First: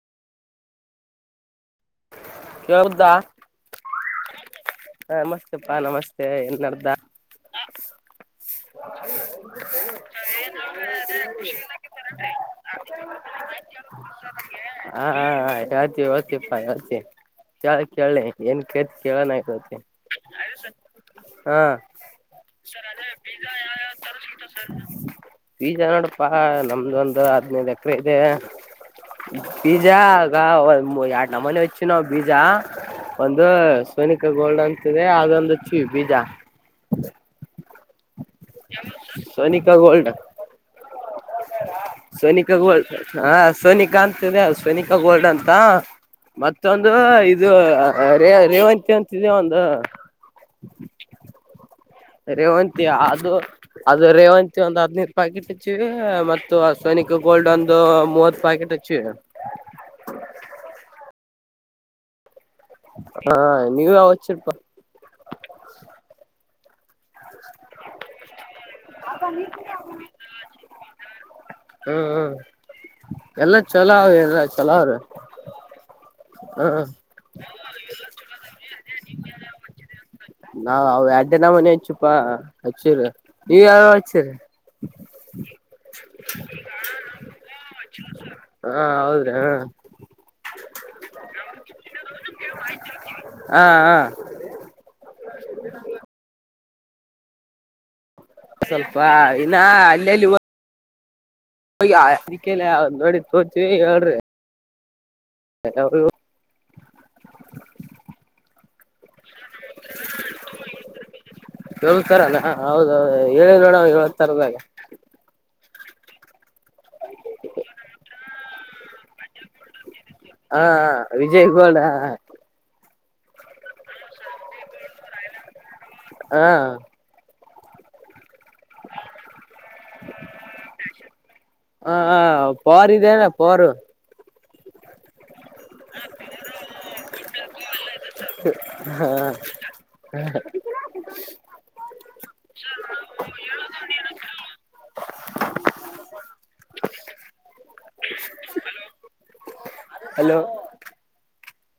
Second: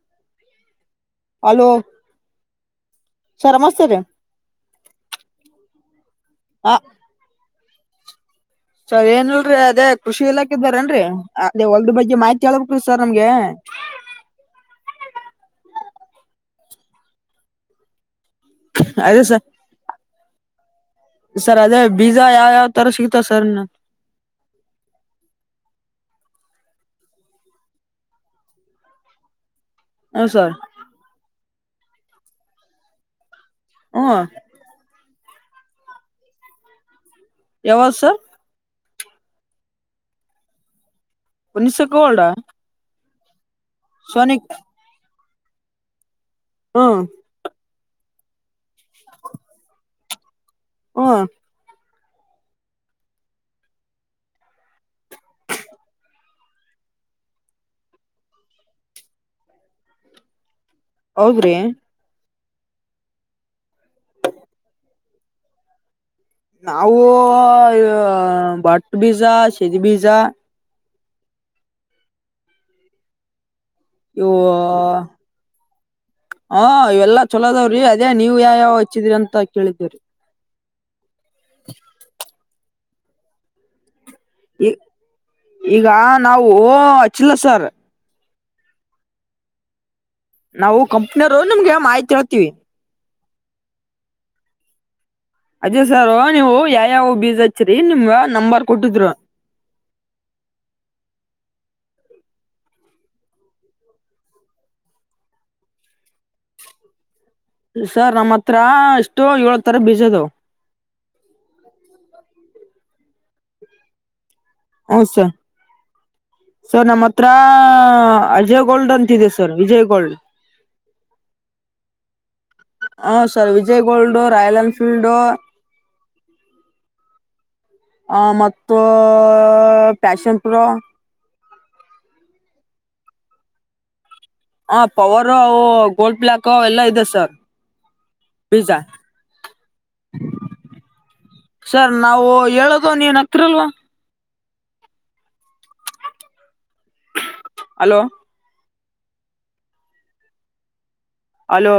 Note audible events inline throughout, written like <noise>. <inaudible> Hello ಕೇಳ್ದ sir ನಮಸ್ತೆ ರೀ ಹ ನಮಸ್ತೆಪ್ಪಾ ನಮಸ್ತೆ ಹ ನಡ್ದಾ. ಸರ್ ಏನ್ಲ್ರರಿ ಅದೇ ಕೃಷಿ ಇಲಾಖೆ ಇದ ಬರೇನ್ರರಿ ಅದೇ ಒಲ್ದ ಬಗ್ಗೆ ಮಾಹಿತಿ ಹೇಳ್ಬೇಕ್ರೀ ಸರ್ ನಮ್ಗೆ. <unintelligible> ಹಾ ಯತ ಓತ್ತೆಪ್ಪಾಯಚ ಚಾ ಕೇಳಿ ಏನ್ ಕತಿ ಅದೇ ಸರ್ ಕೇಳೋಣತ್ತ <unintelligible> ಆಯ ಸರ್ <unintelligible> ಸರ್ ಅದೇ ಬೀಜ ಯಾವ ಯಾವ್ ತರ ಸಿಗ್ತ <unintelligible> ಬೀಜ ನೋಡ್ ಅಪ್ಪಾ ನಮ್ದ ಒಂದು ಹದ್ನೈದು ಎಕರೆ ಇದೆ ಬೀಜಾ ಹ ಆಗ ಸರ್ ಒ ಎರಡು ನ ಮನೆ ಹಚ್ಚ ನಾವು ಬೀಜಾ ಒಂದ ಅದು ಹ್ಮ ಸನಿಕ ಗೋಲ್ಡ್ ಅಂತಿದೆ ಅದೊಂದು ಚೂ ಬೀಜ ಯಾವರು ಸರ್ ಸನಿಕಾ ಗೋಲ್ಡ್ <unintelligible> ಹಾ ಸೋನಿಕಾ ಅಂತದೆ ಸೋನಿಕ್ ಅ ಸ್ವೋನಿಕಾ ಗೋಲ್ಡ್ ಅಂತ ಮತ್ತೊಂದು ಹ್ಮ್ ಇದು ಅ ರೇ ರೇವಂತಿ ಅಂತಿದೆೇ ಒಂದು ಹ್ಮ ರೇವಂತಿ ಅದು ಅದು ರೇವಂತಿ ಒಂದು ಹದಿನೈದು ಪ್ಯಾಕೆಟ್ ಹಚ್ಚಿ ಮತ್ತು ಸೋನಿ ಗೋಲ್ಡನ್ ಮೂವತ್ತು ಪ್ಯಾಕೆಟ್ ಅಚ್ಚಿ ಹೌದ್ರಿ ಹ ನೀವ ವಚಿಪ್ಪ ನಾವು ಬಟ್ ಬೀಜ ಸದಿ ಬೀಜ ಹ್ಮ್ ಹ್ ಎಲ್ಲ ಚಲ ಅವ ಎ ಚಲ ಅವ್ರೆ ಹಾ ಇವೆಲ್ಲಾ ಚಲೋದಾವ್ರಿ ಅದೇ ನೀವ್ ಯಾವ ಯಾವ ಹಚ್ಚಿದ್ರಿ ಅಂತ ಕೇಳಿದವ್ರಿ ಹ ಎರಡ್ಡಿನ ಮನ ಹಚ್ಚುಪಾ ಹಚ್ಚಿ ಈ ಈಗ ನಾವು ಅಚ್ಚಿಲ್ಲ ಸರ್ ಹಾ ಹೌದ್ರಿ ಹ ನಾವು ಕಂಪ್ನಿಯರು ನಿಮ್ಗೆ ಮಾಹಿತಿ ಹೇಳ್ತೀವಿ ಹಾ ಹ ಅದೇ ಸಾರ ನೀವು ಯಾವ್ಯಾವ ಬೀಜ ಹಚ್ಚ್ರರಿ ನಿಮ್ಗ ನಂಬರ್ ಸ್ವಲ್ಪ ಕೊಟ್ಟಿದ್ರು ಇನ್ನ ಹಳ್ಳಿಯಲ್ಲಿ ಹ ಅದಕ್ಕೆಲ್ಲ ಒಂದ್ ಜೋಡಿತೋರ್ಸಿ ಹೇಳ್ರಿ ಎ <unintelligible> ಎಷ್ಟೋ ಏಳ ತರ ಬೀಸೋದು <inaudible> ಹೇಳ್ತಾರಲ್ಲ ಹೌದೌದು ಹೇಳಿದ್ ಹೇಳ್ತಾರೆದೆ ಹಂಗೆ ಹೌದ್ ಸರ್ ಸರ್ ನಮ್ಮ ಹತ್ರ ಅಜಯ್ ಗೋಲ್ಡ್ ಅಂತಿದೆ ಸರ್ ವಿಜಯ್ ಗೋಲ್ಡ್. ಹಾ ವಿಜಯ್ ಗೋಲ್ಡ ಹಾ sir Vijay gold royal Enfield ಹಾ ಆ ಮತ್ತು ಪ್ಯಾಷನ್ ಪ್ರೋ ಪರ್ದೆನಾ ಪರು ಹ ಪವನ್ ಗೋಲ್ಡ್ ಪಿಲಾಕ್ ಎಲ್ಲಾ ಇದೆ ಸರ್ ಪಜಾ ಹ್ಮ ಸರ್ ನಾವು ಹೇಳದು ನೀನ್ ಹತ್ರರಲ್ವಾ <inaudible> ಹಲೋ ಹಲೋ ಹಲೋ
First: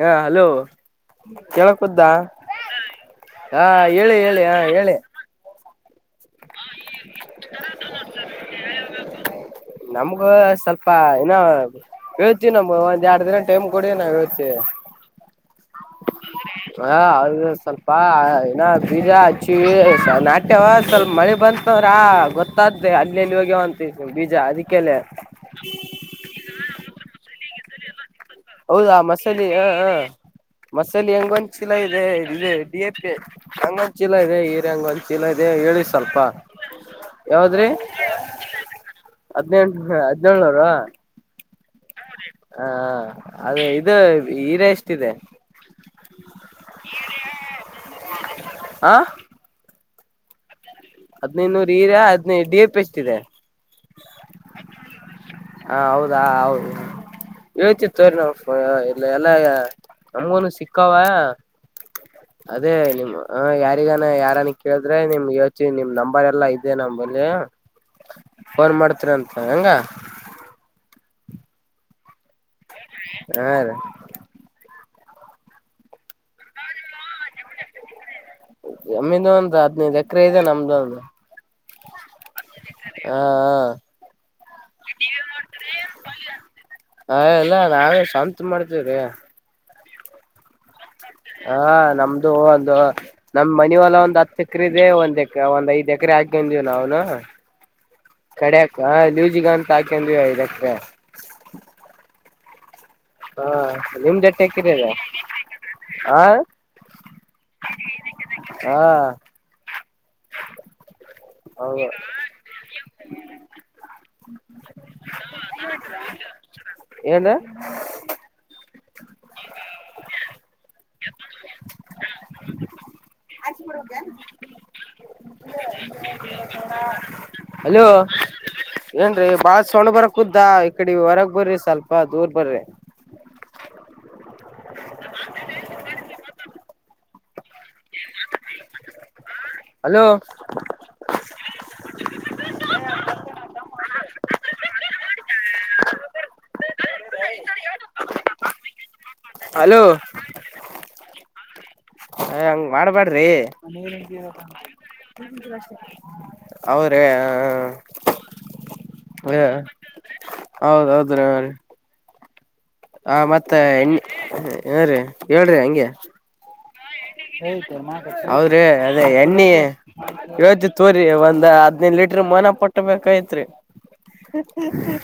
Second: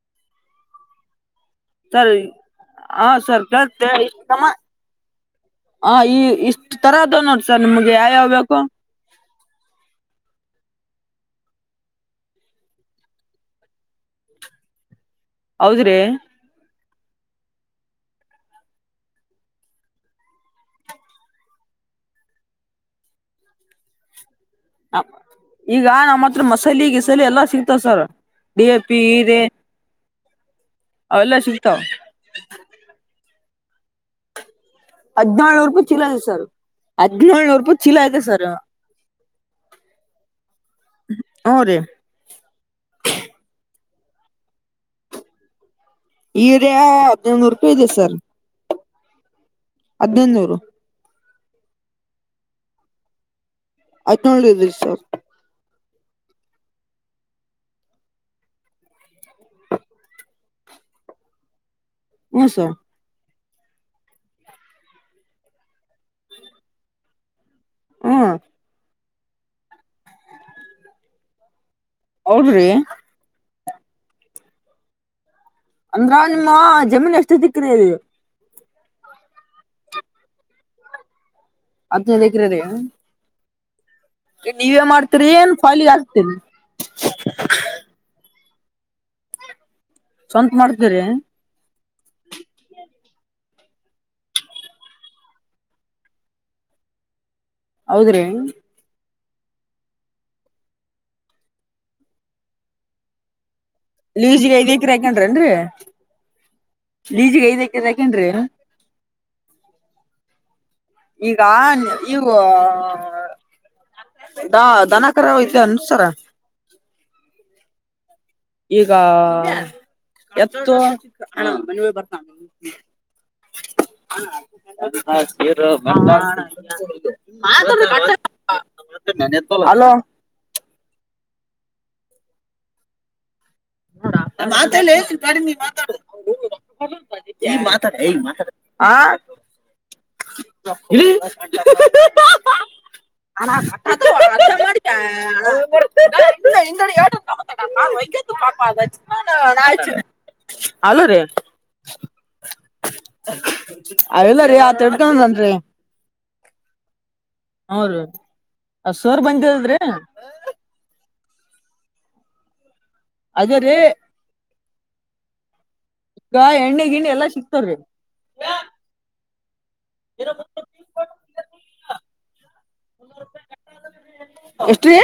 ಹಾ ಹಲೋ ಸರ್ ಕೇಳಕ್ದ್ದಾ ಹಾ ಸರ್ ಹಾ ಹೇಳಿ ಹೇಳಿ ಹ ಹೇಳಿ ಹ ಈ ಇಷ್ಟ್ ತರ ಅದ ನೋಡಿ ಸರ್ ನಿಮಗೆ ಯಾವ್ಯಾವ್ ಬು ನ ಸ್ವಲ್ಪ ಇನ್ನ ಹೇಳ್ತಿವಿ ನಮ ಒಂದ್ ಎರಡ್ ದಿನ ಟೈಮ್ ಕೊಡಿ ನಾವ್ ಹೇಳ್ತಿವಿ ಹೌದ್ರಿ ಹ ಅ ಸ್ವಲ್ಪ ಏನ ಬೀಜ ಹಚ್ಚಿ ನಾಟ್ಯವ ಸ್ವಲ್ಪ ಮಳೆ ಬಂತ ರ ಗೊತ್ತಾದ್ದೆ ಅಲ್ಲಿಲ್ಲಿ ಹೋಗ್ಯವಂತ ಬಿಜ ಈಗ ನಮ್ಮ ಹತ್ರ ಮಸಾಲ ಗಿಸಲಿ ಎಲ್ಲಾ ಸಿಗ್ತಾವ ಸರ್ ಡಿ ಎ ಹೌದಾ ಪಿ ಹೀರೆ ಮಸಾಲೆ ಹ ಹಾ ಮಸಾಲೆ ಅವೆಲ್ಲ ಹೆಂಗೊಂದ್ ಚೀಲ ಸಿಗ್ತಾವ್ ಇದೆ ಇದೆ ಡಿ ಎ ಪಿ ಹಂಗೊಂದ್ ಚೀಲ ಇದೆ ಹಂಗ ಒಂದ ಚೀಲ ಇದೆ ಹದಿನೇಳ್ನೂರು ಹೇಳಿ ರೂಪಾಯಿ ಚೀಲ ಸ್ವಲ್ಪ ಇದೆ ಸರ್ ಹದಿನೇಳ್ನೂರು ಯಾವದ್ರಿ ರೂಪಾಯಿ ಚೀಲ ಇದೆ ಸರ್ ಹದಿನೆಂಟು ಹದಿನೇಳನವರು ಹ್ಞೂ ರೀ ಹ ಇದು ಹೀರ ಎಷ್ಟಿದೆ ಹೀರಯ ಹದ್ನೈದುನೂರು ರೂಪಾಯಿ ಇದೆ ಸರ್ ಆ ಹದಿನೈನೂರು ಹದ್ನೈದುನೂರು ಹೀರಾ ಹದ್ನೈದು ಡಿ ಎ ಪಿ ಎಷ್ಟ ಇದೆ ಹದಿನಳ್ ಇದರಿ ಸರ್ ಹ ಹೌದಾ ಹೌದು ಹಚಿ ತೋರಿ ನ ಇಲ್ಲ ಎಲ್ಲ ನಮ್ಗೊನು ಸಿಕ್ಕಾವ ಹ್ಞೂ ಅದೇ ಸರ್ ನಿಮ್ಮ ಹ ಯಾರಿಗಾನ ಯಾರನ್ ಕೇಳಿದ್ರೆ ನಿಮ್ಗೆ ಯೋಚಿ ನಿಮ್ ನಂಬರ್ ಎಲ್ಲಾ ಇದದೆ ನಮಂಬಲ್ಲಿ ಹ್ಞೂ ಫೋನ್ ಮಾಡ್ತೀನ ಅಂತ ಹೆಂಗ ಅವಳ್ರಿ ಹಾ ರ ಅಂದ್ರ ನಿಮ್ಮ ಜಮೀನ್ ಎಷ್ಟು ಎಕ್ಕರಿಲ್ಲಿ ನಮಮ್ಮ್ದ ಒಂದ ಹದ್ನೈದು ಎಕರೆ ಇದೆ ನಮ್ದು ಒಂದ ಅದುಲ್ಲಿಗದ ನೀವವೆ ಮಾರತರಿಏನ್ಫಯಲಿ ಆತನ ಇ ಮಾಡ್ತೇವ್ರ ಸ್ವಂತ ಮಾಡ್ತೀರಿ ಹಾ ನಮ್ದು ಒಂದು ನಮ್ ಮನ ಎಲ್ಲ ಒಂದ್ ಹತ್ತು ಎಕರೆದೆ ಒಂದ್ ಎ ಒಂದ್ ಐದ್ ಎಕರೆ ಗಜ ನವು ನ ಹೌದ್ರಿ ಕಡ್ಯಾಕ ಲೂಜಿಗ ಅಂತ ಹಾಕೊಂಡ್ವಿ ಇದಕ್ಕೆ ಹಾ ಎಟ್ ಎಕರೆ ಲೂಸ್ಗೆಐಗಕ್ರ ಇದೆ ಹಾಕನ್ನ್ರರಿ ಹಾ ಲಜಗೈದಾಕ ಯಾಕನ್ ಹಾ ಈಗ ಹೌದು ಇವು ದಾ ದನ ರ ಯತ ಅನ್ಸಾರ ಹ್ಮ್ <inaudible> ಈಗ ಎತ್ತು ಹ ಮ ಬರ್ತ ೀರು ಬ <unintelligible> ಅಲೋ ಏನ್ರೀ ಬಾಳ ಸೋಣ ಹಲೋ ಬರಕುದ್ದಾ ಇ ಕಡೆ ಹೊರಗ್ ಬರ್ರಿ ಸ್ವಲ್ಪ ದೂರ್ ಬರ್ರಿ ಮಾತತ <unintelligible> ಮಾತ ಆ ಹಲೋ ಇಲ್ಲಿ <unintelligible> <inaudible> ಆ ಕಟ್ಟ ಮಾಡ ಆಟ ಕಾಮ <unintelligible> ಹಲೋ ಅಲೋ ರೀ ಯ ಹಂಗ ಮಾಡ್ಬ್ಯಾಡ್ರಿ ಅ ಇಲ್ಲ ರೀ ಆತ್ ಹಿಡ್ಕೊಂಡನ್ರಿ ರಿ <unintelligible> ಹೌದ ಅ ಸೋರ್ ಬಂದಿದದ್ರಿ ಅ್ರ ಹ ಮತ್ತ ಅದೇ ರೀ ಎಣ್ಣ ಏೀ ಹೇಳ್ರಿ ಹಂಗಗೆ ಈಗ ಎಣ್ಣೆ ಗಿಣ್ಣೆ ಎಲ್ಲಾ ಸಿಕ್ತಾವ್ರಿ ಹೌದ್ರೀ ಅದೇ ಎಣ್ಣಿ ಹೇತಿ ತೋರಿ ಒಂದ್ ಹದ್ನೈದು ಲೀಟ್ರ ಮನ ಪಟ್ಟಬೇಕೈತ್ರಿ ಎಷ್ಟ್ರೀ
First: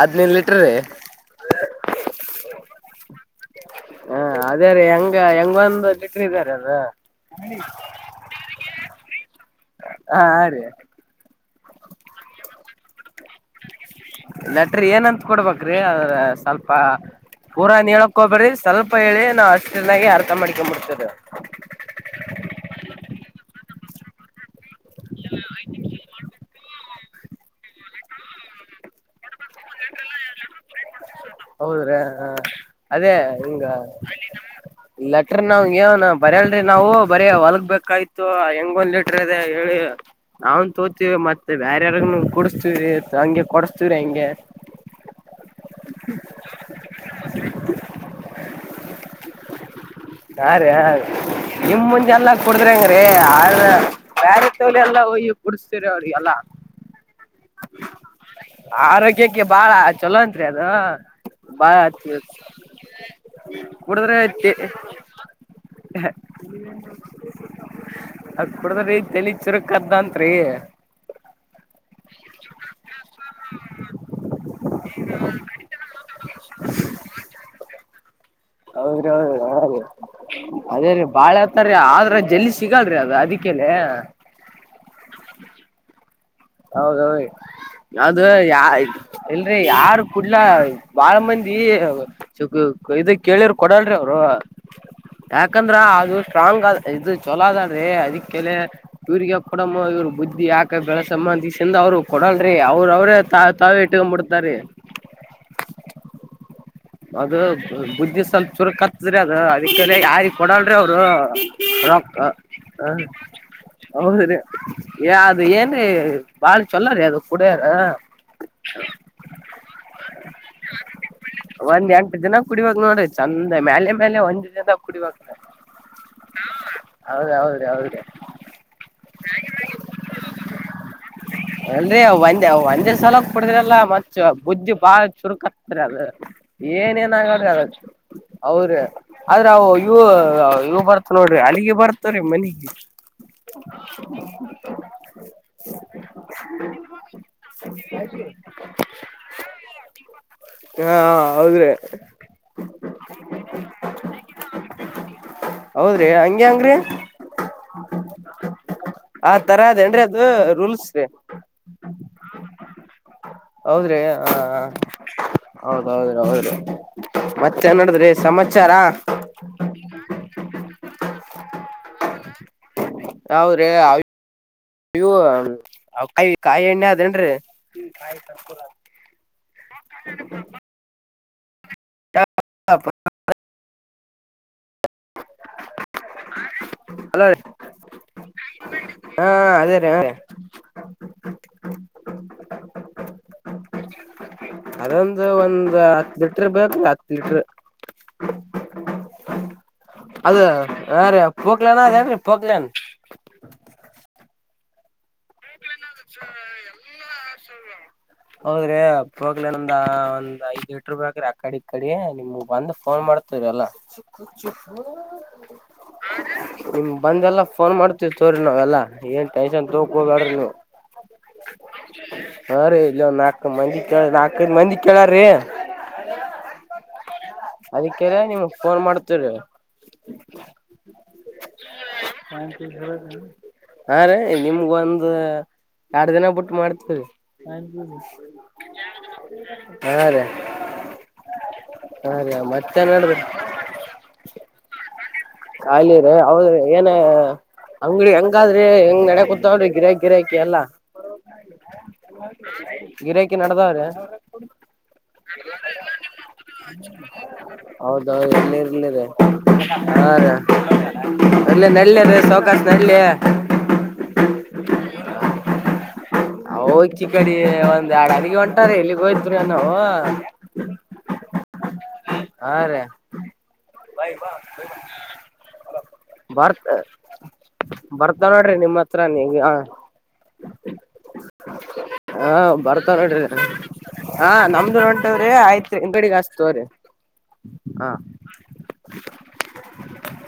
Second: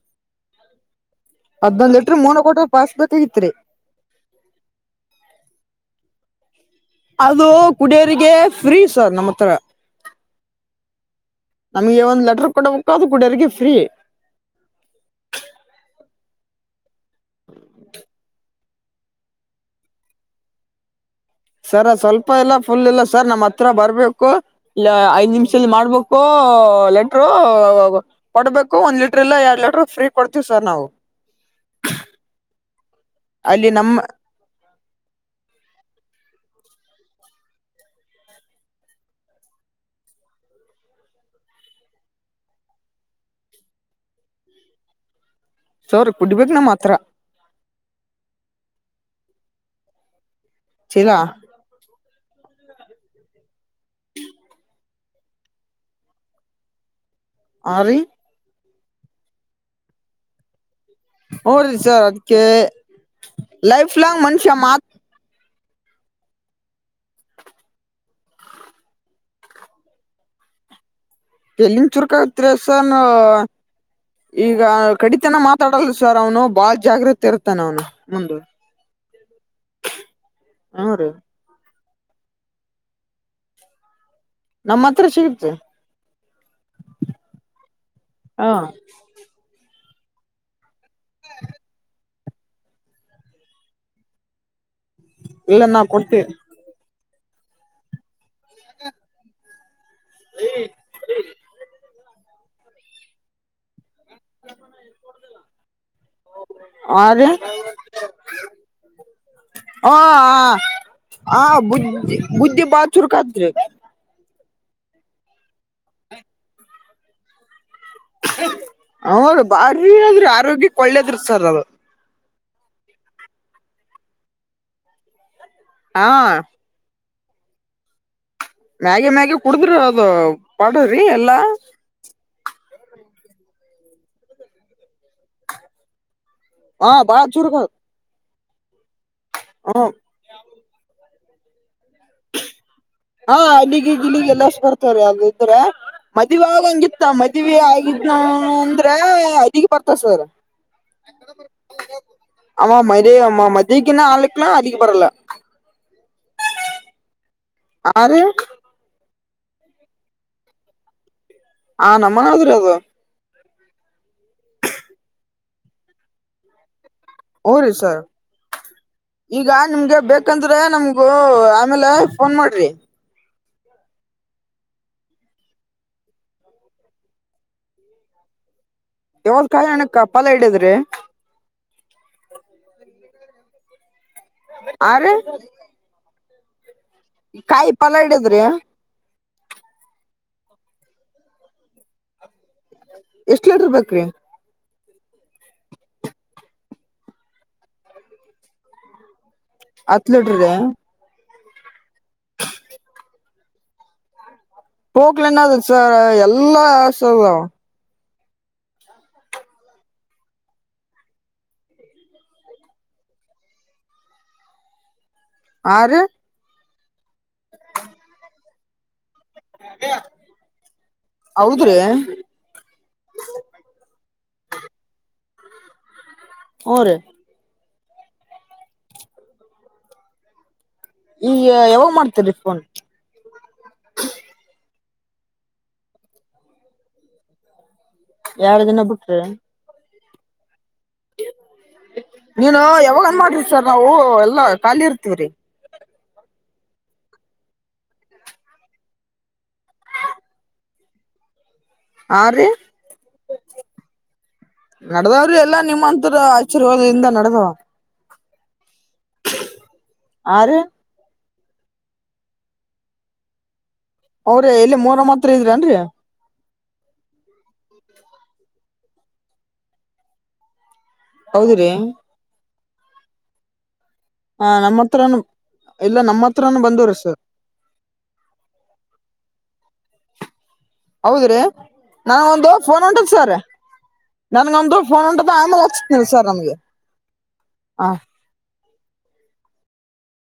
ಹದ್ನೈದು ಲೀಟ್ರೀ ಹದ್ೊಂದ್ ಲಲೆಟ್ರರ್ ಮೋನ ಕೊಟ್ರ ಪಾಸ್ಕ್ಗತ್ರಿ ಹಾ ಅದೇ ರೀ ಹೆಂಗ ಹೆಂಗೊಂದು್ ಚಟ್ರ ಅದು ಕುಡಿಯೋರಿಗೆ ಫ್ರೀ ಸರ್ ನಮ್ಮ ಹತ್ರ ಹಾ ಅ ರೀ ನಮ್ಗೆ ಒಂದು ಲೆಟರ್ ಕೊಡಬೇಕು ಅದು. ಕುಡಿಯೋರಿಗೆ ಫ್ರೀ ನಟ್ರಿ ಏನಂತ ಕೊಡ್ಬೇಕ್ರಿ ಅದ ಸ್ವಲ್ಪ ಪೂರಾ ನೀಳಕ್ ಹಬ್ರಿ ಸ್ವಲ್ಪ ಹೇಳಿ ನಾವು ಅಷ್ಟ ಚೆನ್ನಾಗಿ ಅರ್ಥ ಮಾಡ್ಿಕೊ ಮುಡ್ತೇವ ಸರ್ ಅದ್ ಸ್ವಲ್ಪ ಇಲ್ಲ ಫುಲ್ ಇಲ್ಲ ಸರ್ ನಮ್ಮ್ ಹತ್ರ ಬರ್ಬೇಕು ಇಲ್ಲ ಐದ್ ನಿಮಿಷದಲ್ಲಿ ಮಾಡ್ಬೇಕು ಲೆಟರು ಕೊಡ್ಬೇಕು ಒಂದ್ ಲೀಟರ್ ಎಲ್ಲ ಯ ಲೆಟ್ರು ಫ್ರೀ ಕೊಡ್ತೀವಿ ಸರ್ ನಾವು ಹೌದ್ರಾ ಹ ಅದೇ ಹಿಂಗ ಅಲ್ಲಿ ನಮ್ಮ ಲೆಟರ್ ನಾವವನ ಬರಿ ಅಲ್ರಿ ನಾವು ಬರೀ ಹೊಲಗ್ಬೇಕಾಯ್ತು ಹೆಂಗ ಒಂದ್ ಲೀಟ್ರ ಅದ ಹೇಳಿ ನಾವನ್ ತೋತಿವಿ ಮತ್ತೆ ಬೇಾರ ಯಾರ ಕುಡಸ್ತೀವ್ರಿ ಹಂಗೆ ಕೊಡಸ್ತೀವ್ರಿ ಹಂಗೆ ಸೌರಿ ಕುಡ್ಬೇಕೇ ನಮ್ಮ ಮಾತ್ರ ಹಾ ರೀ ಹ ಚೀಲಾ ನಿಮ ಮುಂಜೆಲ್ಲ ಕುಡದ್ರಿ ಅಂಗ್ರೀ ಆದ ಬ್ಯ ಎಲ್ಲ ಒಯ್ಯಿ ಕುಡಿಸತರ ಅವ್ರಿಗೆಲ್ಲ ಆ ರಿ ಆರೋಗ್ಯಕ್ಕೆ ಬಾಳ ಚಲೋ ಅಂತ್ರಿ ಅದು ಬಾಯ ಹ್ರೀ ಸರ್ ಆತ ಅದಕ್ಕೆ ಲೈಫ್ ಲಾಂಗ್ ಮನುಷ್ಯ ಕುಡಿದ್ರೆತಿ ಮಾತ್ ಅದ ಕುಡದ್ರಿ ತಾಲಿ ಚಿರಕ್ದಂತ್ರಿ <unintelligible> ಚುರ್ಕತಾಸನ್. ಈಗ ಕಡಿತನ ಮಾತಾಡಲ್ ಸರ್ ಅವ್ನು ಬಾಳ್ ಜಾಗೃತೆ ಇರ್ತಾನೆ ಅವನು ಮುಂದ. ಹೌದ ಹೌದು ಹೌ ಅದೇ ರೀ ಬಾಳ ಇರ್ತಾರೆ. ಆದ್ರ ಜಲ್ಲಿ ಸಿಗಲ್ರರಿ ಅದು ಅದಕ್ಕೆ. ನಮ್ಮ ಹತ್ರ ಸಿಗುತ್ತೆ. ಹೌದೌ ಅದು ಹಾ ಯ ಇಲ್ರಿ ಯಾರು. ಕುಡ್ಲಾ ಬಾಳ ಮಂದಿ ಇದ ಕೇಳಿ್ರ ಕೊಡಲ್ರಿ ಅವರು. ಇಲ್ಲ ಯಾಕಂದ್ರ ನಾ ಅದು ಕೊಡ್ತೀವಿ ಸ್ಟ್ರಾಂಗ್ ಇದು ಚಲೋ ಅದೀ ಅದಕ್ಕೆ ಇವರಿಗೆ ಕೊಡಮ್ಮ ಇವರು ಬುದ್ಧಿ ಯಾಕ ಬೆಳ. ಈಸಿಂದ ಅವರು ಕೊಡಲ್ರರಿ ಅವ್ರ ಅವ್ರೇ ತಾವೇ ಇಟ್ಕೊಂಡ್ಬಿಡ್ತಾರೀ. ಹ <inaudible> ಅದು ಬುದ್ಧಿ ಸ್ವಲ್ಪ ಚುರುಕ ಹತ್ತದ್ರಿ ಅದು ಅದಕ್ಕೆ ಯಾರಿ ಕೊಡಲ್ ರಿ ಅವ್ರು. ಬುದಿ ಬುದ್ಧಿ ಚುರುಕು ಆದ್ರ ಹೌದ್ರೀ ಅದ ಏನ್ ಬಾಳ ಚೊಲ ರೀ ಅದು ಕುಡಿ ಹದು ಬಾರಿನಾದ್ರ ಆರೋಗ್ಯಕ್ಕೆ ಒಳ್ಳೇದ್ರ ಸರ್ ಅದು ಕುಡಿಬಬೇಕ ನೋಡ್ರಿ ಚಂದ ಮೇಲೆ ಮೇಲೆ ಒಂದ ದದ ಕುಡಿಬೇಕ ಹಾ ಹೌದ ಹೌದ ಹೌದ್ರಿ ಮ್ಯಾಗಿ ಮ್ಯಾಗೀ ಕುಡಿದ್ರು ಅದು ಪಾಡ್ರಿ ಎಲ್ಲಾ ಅಲ್ರಿ ಅವ ಒಂದೆ ಅವ ಒಂದ ಬ ಸಲೋಕ್ ಪಡದ್ರಲ್ಲ ಮ ಬುದ್ದಿ ಬಾಳ ಚುರುಕತ್ ಅದು ಹಾ ಏನ್ ಏನ್ ಬಾಳ ಆಗಾದ್ರಿ ಚುರ್ಕ ಅಗ ಅವ್ರ ಆದ್ರ ಹ್ಮ ಇವು ಇವು ಬರ್ತ ನೋಡ್ರಿ ಅಲ್ಲಿಗೆ ಬರ್ತವ್ರೀ ಮನೆಗೆ ಹಾ ಇಲ್ಲಿಗ್ ಇಲ್ಲಿಗೆ ಎಲ್ಲಷ್ಟು ಬರ್ತಾರ ಅದು ಇದ್ರೆ ಮದ್ವೆೆ ಆ ಹಂಗಿತ್ತ ಮದ್ವೆ ಆಗಿದ್ ಅಂದ್ರೆ ಅದಗ್ ಬರ್ತಾವ ಸರ್ ಹಾ ಹೌದ್ರಿ ಆ ಮದ ಆ ಮದಕ್ಕೆನ್ನ ಆಕಲ್ಲ ಅಕ್ಕೆ ಬರಲ್ಲ ರಿ ಹಂಗಗೆಂಗ್ರೀ ಆ ರೀ ಆ ತರ ಅದೇನ್ರಿ ಅದು ರೂಲ್ಸ್ ರೀ ಹ ನಮ್ಮನ್ರ ಅದು ಹೌದ್ರಿ <inaudible> ಹೌದೌದು ಹೌದು ಹೂ ಮತ್ತೆ ರೀ ಸರ್ ನೋಡಿದ್ರಿ ಸಮಾಚಾರ ಈಗ ನಿಮ್ಗೆ ಬೇಕಂದ್ರೆ ನಮ್ಗೂ ಆಮೇಲೆ ಫೋನ್ ಮಾಡ್ರಿ ಹೌರೇ ಅವ ನೀವು ಕಾಯ ಕಾಯಿ ಎಣ್ಣೆ ಆದೇನ್ರಿ ಯಾವಲ್ ಕಾಯಾಣಕ್ಕ ಫಲ ಹಿಡಿದ್ರಿ ಹ ಅರೆ ಹಲೋ ರೀ ಹಿಡಿದ್ರಿ ಹಾ ಅದೇ ರೀ ರ ಎಷ್ಟ ಲೀಟರ್ ಬೇಕ್ರಿ ಅದೊಂದು ಒಂದ್ ಹತ್ ಲಿಟ್ರ ಬೇಕೇಕ ಹತ್ ಲಿಟ್ರ ಹತ್ ಅದ ಲೀಟರ್ ರೀ ವಾರ ಪಕಲಾನ ಅ ಯಿ ಪಕಲನ್ ಟೋಕ್ಲೆನ ಸರ್ ಎಲ್ಲಾ ಹೌದ್ರಿ ಹೋಗ್ಲ ನಮಂದ ಒಂದ್ ಐದ್ ಎಟರು ಬ್ರಿ ಆಕಡಿ ಇ ಕಡಿ ನಿಮ್ಗ್ ಬಂದ್ ಫೋನ್ ಮಾಡ್ತೇವೆ ಅಲ್ಲ ಚಿ ಚಿ ಅರೆ ನಿಮ್ ಬಂದೆಲ್ಲ ಫೋನ್ ಮಾಡ್ತೀವಿ ಸೋರಿ ನಾವೆಲ್ಲಾ ಏನ್ ಟೈ ಹೋಗಾಡ ಹೌದ್ರಿ ಹ ರೀ ಇಲ್ಲ ಒಂದ ನಾಕ ಮಂದಿಳ ನಾಕೈದು ಮಂದಿ ಕೇಳಾರ್ರೀ ಹು ರಿ ಅದಕ್ಕೆರ ನಿಮ್ ಫೋನ್ ಮಾಡ್ತೀರ ಈಗ ಯಾವಾಗ ಮಾಡ್ತೀರಿ ಫೋನ್ ಹಾ ರೆ ಒಂದ ಎರಡು ದಿನ ಬಿಟ್ಟು ಮಾಡ್ತೀರಿ ಹ್ಮ ಎರಡ್ ದಿನ ಬಿಟ್ರಿ ಹಾ ರೀ ಹಾ ರೀ <inaudible> ನೀನು ಮತ್ತೇನ್ ಯಾವಾಗನ್ ನಡದ್ರಿ ಮಾಡ್ರಿ ಸರ್ ನಾವು ಎಲ್ಲ ಖಾಲಿ ಇರ್ತೀವ್ರಿ ಅಲ್ಲಿ ರ ಹೌದ ಏನ ಅಂಗಡಿ ಹೆಂಗಾದ್ರಿ ಹೆಂಗ್ ನಡೆ ಕುೂತಾವ್ರಿ ಗಿರ್ಯಾಕ ಗಿರಾಕಿ ಎಲ್ಲ <inaudible> ಆ ರೀ <inaudible> ಗಿರಕಿ ನಡದಾವ್ರೆ ನಡದಾವ್ರಿ ಎಲ್ಲಾ ನಿಮ್ಮಂತರ ಆಶೀರ್ವಾದದಿಂದ ನಡದಾವ ಹೌದೌ ಎ ನೀರ್ಲ್ಲದೆ ಆ ಅಲ್ಲ ನಳ್ಳಿ ಅ ರ ಸೌಕಾಸ ಹಳ್ಳಿ ಅವ್ರ ಎಲ್ಲಿ ಮೂರ ಮಾತ್ರ ಇದ್ರನ್ರಿ ಹ ಚಿ ಕಡೆ ಒಂದ್ ಎರಡ ಅನಗೆ ಹೊಂಟಾರೆ ಎಲ್ಲಿಗ್ ಹೋಯ್ತ್ರು ನಾನ ಹೌದ್ರಿ ಹಾ ರೀ <inaudible> ಹ ನಮ್ಮ ಹತ್ರನು ಇಲ್ಲ ನಮ್ಮ ಹತ್ರನು ಭಾರತ್ ಬಂದವ್ರಿ ಸರ್ ಬರ್ತಾ ನೋಡ್ರಿ ನಿಮ್ಮ ಹತ್ರ ನೀಗ ಹ ಹೌದ್ರಿ ಹಾ ನನ್ಗೊಂದು ಫೋನ್ ಬರ್ತಾರ ಹೊಂಟದ ನೋಡ್ರ ಸರ್ ಹಾ ನನ್ಗೊಂದು ನಮ್ದು ಫೋನ್ ಹೊಂಟವ್ರಿ ಹೊಂಟದ ಆಮೇಲೆ ಆಯ್ತ್ ಹಚ್ತೇನಿ ಸರ್ ನಮ್ಗೆ ಅಂಗಡಿಗಾಸ್ತವ್ರಿ ಹ <inaudible>